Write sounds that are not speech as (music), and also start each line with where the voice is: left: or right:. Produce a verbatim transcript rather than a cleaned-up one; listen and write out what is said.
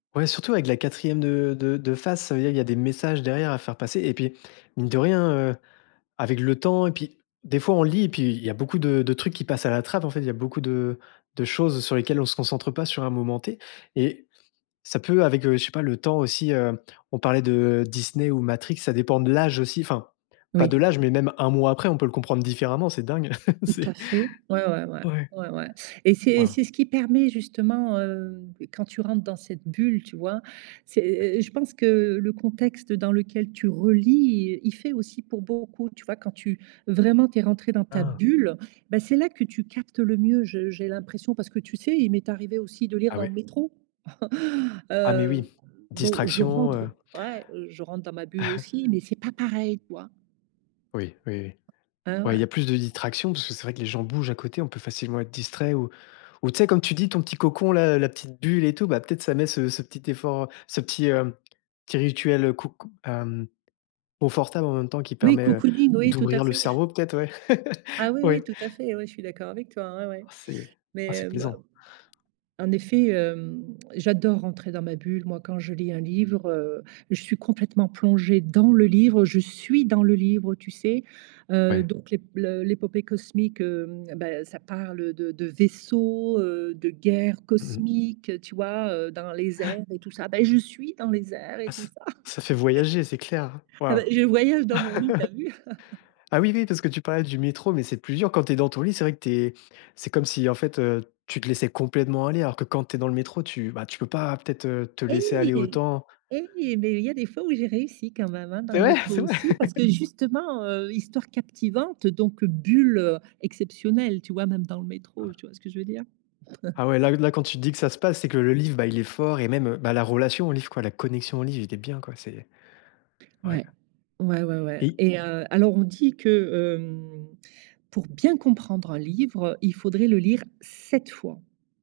left: Ouais, surtout avec de la quatrième de de de face, ça veut dire il y a des messages derrière à faire passer et puis, mine de rien, heu, avec le temps et puis des fois on lit et puis il y a beaucoup de de trucs qui passent à la trappe, en fait. Il y a beaucoup de de choses sur lesquelles on se concentre pas sur un moment T et ça peut, avec, je sais pas, le temps aussi heu, on parlait de Disney ou Matrix ça dépend de l'âge aussi. Enfin, pas
right: Oui.
left: de l'âge, mais même un mois après, on peut le comprendre différemment. C'est dingue. (laughs)
right: Tout à
left: C'est
right: fait. Ouais ouais ouais
left: ouais
right: ouais ouais, et c'est et
left: Waouh.
right: c'est ce qui permet, justement, heu, quand tu rentres dans cette bulle, tu vois. C'est é é je pense que le contexte dans lequel tu relis, i il fait aussi pour beaucoup. Tu vois, quand tu vraiment, tu es rentré dans ta
left: Hein.
right: bulle, bah, c'est là que tu captes le mieux. Je j'ai l'impression, parce que, tu sais, il m'est arrivé aussi de lire
left: Ah
right: dans
left: ouais.
right: le métro. (chuckles)
left: Ah mais
right: Heu,
left: oui,
right: bon, je
left: distraction, heu.
right: rentre ouais, je rentre dans ma bulle aussi
left: (chuckles)
right: mais c'est pas pareil, quoi.
left: Oui, oui oui,
right: Eh
left: ouais il y
right: ouais.
left: a plus de distractions parce que c'est vrai que les gens bougent à côté. On peut facilement être distrait ou ou, tu sais, comme tu dis, ton petit cocon, là, la petite bulle et tout, bah peut-être ça met ce ce petit effort, heu, ce petit heu, petit rituel coco hem, confortable, en même temps, qui
right: Oui,
left: permet, heu,
right: cocooning, oui, tout à
left: d'ouvrir le
right: fait. (chuckles)
left: cerveau, peut-être, ouais. (laughs)
right: Ah oui
left: Oui.
right: oui, tout à fait, oui, je suis d'accord avec toi, ou ais, ouais,
left: C'est ah, c'est
right: mais bah,
left: plaisant.
right: en effet, hem, j'adore rentrer dans ma bulle, moi, quand je lis un livre. Heu, je suis complètement plongée dans le livre, je suis dans le livre, tu sais, heu,
left: Ouais.
right: donc le l'épopée cosmique, heu, ben, ça parle, heu, de de vaisseaux, heu, de guerres
left: Mmh mh.
right: cosmiques, tu vois, heu, dans les
left: Ouais.
right: airs et tout ça, Bah, je suis dans les airs et
left: Ah
right: tout
left: ça
right: ça.
left: ça fait
right: (chuckles)
left: voyager, c'est clair.
right: Ah bah,
left: Waouh.
right: je voyage dans mon lit, tu as
left: (laughs)
right: vu? (chuckles)
left: Ah oui oui, parce que tu parlais du métro, mais c'est plus dur quand tu es dans ton lit. C'est vrai que tu es c'est comme si, en fait, tu te laissais complètement aller, alors que, quand tu es dans le métro, tu bah, tu peux pas, peut-être, te te laisser aller
right: Et
left: autant.
right: et mais il y a des fois où j'ai réussi quand même, hein, dans
left: Cest
right: le
left: vrai?
right: métro
left: C'est vrai?
right: aussi parce que,
left: (laughs)
right: justement, heu, histoire captivante, donc bulle, heu, exceptionnelle, tu vois. Même dans le métro,
left: (unintelligible)
right: tu vois, ce que je veux dire?
left: Ah ouai.
right: (chuckles)
left: Là là, quand tu dis que ça se passe, c'est que le livre, bah, il est fort et même, bah, la relation au livre, quoi, la connexion au livre, il est bien, quoi. C'est ouais.
right: Ouais. Ouais, ouais, ouais
left: Et i
right: et heu, alors, on dit que, hem, pour bien comprendre un livre, il faudrait le lire sept fois.